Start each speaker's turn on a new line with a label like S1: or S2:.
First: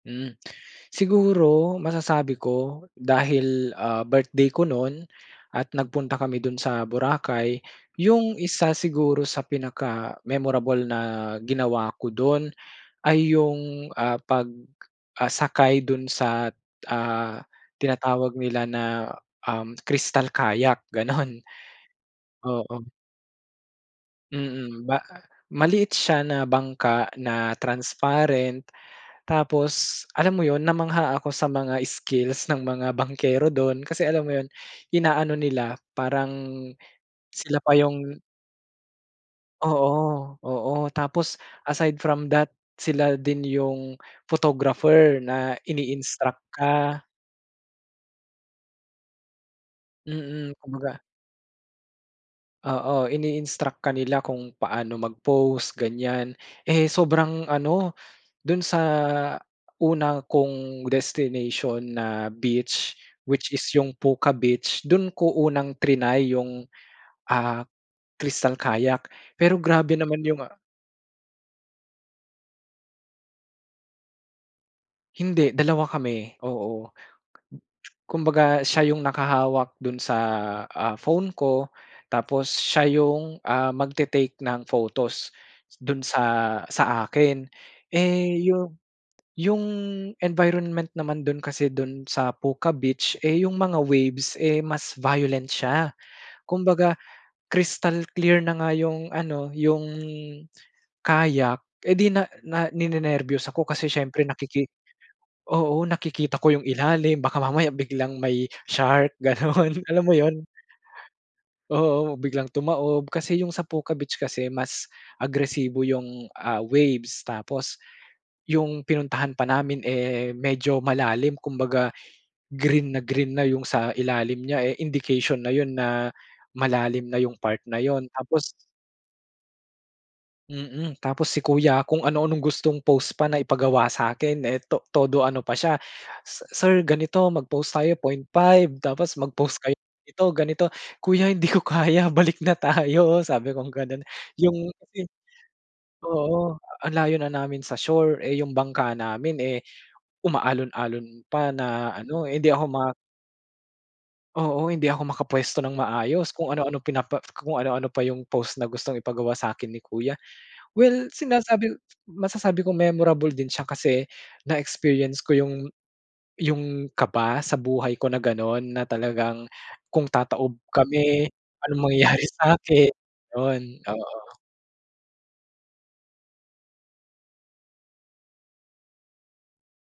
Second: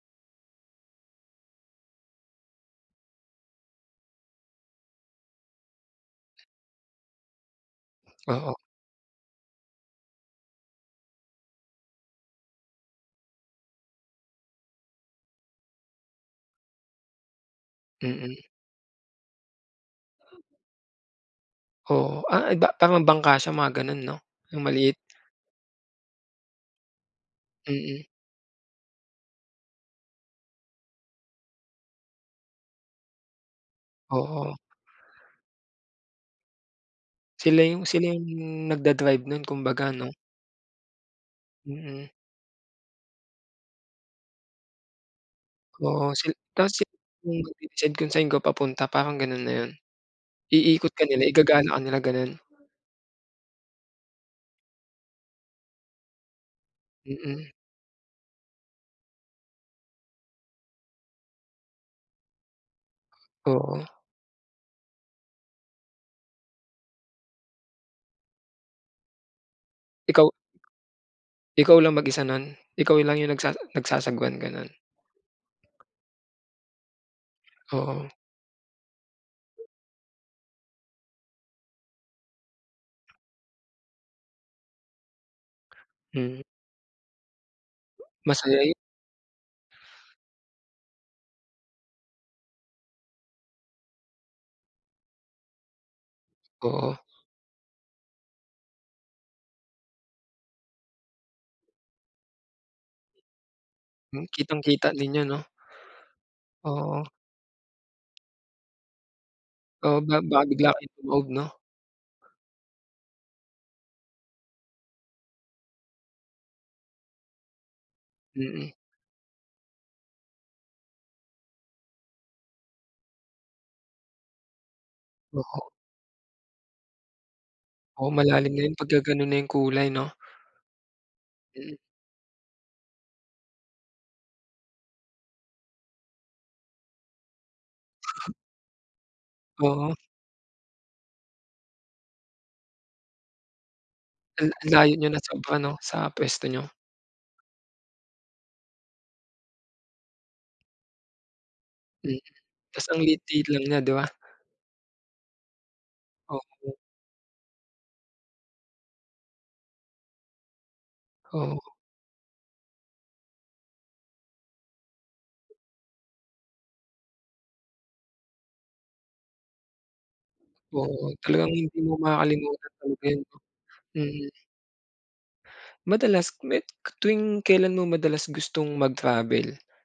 S1: Hmm, siguro masasabi ko dahil, ah, birthday ko nun at nagpunta kami dun sa Boracay. Yung
S2: Oo.
S1: isa siguro sa pinaka-memorable na ginawa ko dun ay yung, ah, pag, ah, sakay dun sa, ah, tinatawag
S2: Mm.
S1: nila na, um, crystal kayak, gano'n.
S2: Oo. Ah, iba.
S1: Oo.
S2: Tamang bangka siya, mga ganun, 'no? Yung
S1: Mm,
S2: maliit.
S1: ba, ah, maliit siya na bangka na
S2: Mm.
S1: transparent. Tapos, alam mo yun, namangha ako sa mga skills ng mga bangkero dun. Kasi, alam mo yun,
S2: Oo.
S1: inaano nila parang sila
S2: Sila
S1: pa
S2: yung sila
S1: yung
S2: yung nagda-drive nun kung baga, 'no?
S1: Oo-oo, tapos aside
S2: Mm.
S1: from that, sila din yung photographer na
S2: Oo, sil
S1: ini-instruct
S2: tapos sila
S1: ka.
S2: yung magde-decide kung saan kayo papunta, parang ganun na yun.
S1: Mm,
S2: Iikot
S1: kumbaga
S2: ka nila. Igagala ka nila, gano'n.
S1: Oo, ini-instruct ka nila kung paano mag-pose, ganiyan. Eh, sobrang
S2: Mm.
S1: ano, dun sa una kong destination na beach which is
S2: Oo.
S1: yung Puka beach dun ko unang trinay yung, ah, crystal kayak. Pero grabe naman
S2: Ikaw
S1: yung a
S2: Ikaw lang mag-isa nun? Ikaw lang yung nagsasa nagsasagwan, ganun.
S1: Hindi, 2 kami. Oo.
S2: Oo.
S1: Kumbaga siya yung nakahawak dun sa, ah, phone ko tapos siya yung, ah, magte-take ng photos dun
S2: Mm.
S1: sa sa akin. Eh,
S2: Masaya yun.
S1: yung yung environment naman dun kasi dun sa Puka Beach eh yung mga waves eh mas violent siya kumbaga
S2: Oo.
S1: crystal clear na nga yung ano, yung kayak eh di na na ninenerbyos ako kasi syempre
S2: Hmm,
S1: nakiki,
S2: kitang-kita ninyo, 'no?
S1: oo, nakikita ko yung
S2: Oo.
S1: ilalim baka mamaya biglang may shark, ganun.
S2: Oo,
S1: Alam mo
S2: ba
S1: yun?
S2: baka bigla kayong tumaob, 'no?
S1: Oo, biglang tumaob. Kasi yung sa Puka Beach kasi mas agresibo yung, ah, waves. Tapos
S2: Mm.
S1: yung pinuntahan pa namin eh medyo malalim kumbaga green na green na yung sa ilalim niya eh indication na
S2: Oo.
S1: yun na malalim na yung part na yun.
S2: Oo,
S1: Tapos
S2: malalim na yun pagkagano'n na yung kulay, 'no?
S1: Mm, tapos si
S2: Mm.
S1: kuya, kung ano-anong gustong pose pa na ipagawa sa'kin eh, to todo ano pa siya, "si sir, ganito, mag-pose tayo 0.5, tapos mag-pose kayo
S2: Oo.
S1: ganito-ganito." "Kuya, hindi ko kaya. Balik na tayo," sabi kong gano'n.
S2: Hmm,
S1: Yung
S2: anlayo
S1: yun,
S2: niyo na sobra, 'no, sa pwesto
S1: oo,
S2: niyo.
S1: ang layo na namin sa shore eh, yung bangka namin eh umaalon-alon pa na
S2: Mm,
S1: ano. Eh, hindi ako ma
S2: tapos ang liit-liit lang niya, di ba?
S1: Oo, hindi ako makapwesto ng maayos, kung
S2: Oo.
S1: ano-ano pinapa kung ano-ano pa yung pose na gustong ipagawa sa'kin ni kuya. Well,
S2: Oo.
S1: sinasabi masasabi kong memorable din siya kasi na-experience ko yung yung kaba sa buhay ko na gano'n, na talagang kung tataob
S2: Oo,
S1: kami,
S2: talagang hindi
S1: anong
S2: mo
S1: mangyayari
S2: makakalimutan
S1: sa'kin?
S2: talaga yun, 'no?
S1: Yun,
S2: Mm.
S1: oo.
S2: Madalas me tuwing kailan mo madalas gustong mag-travel?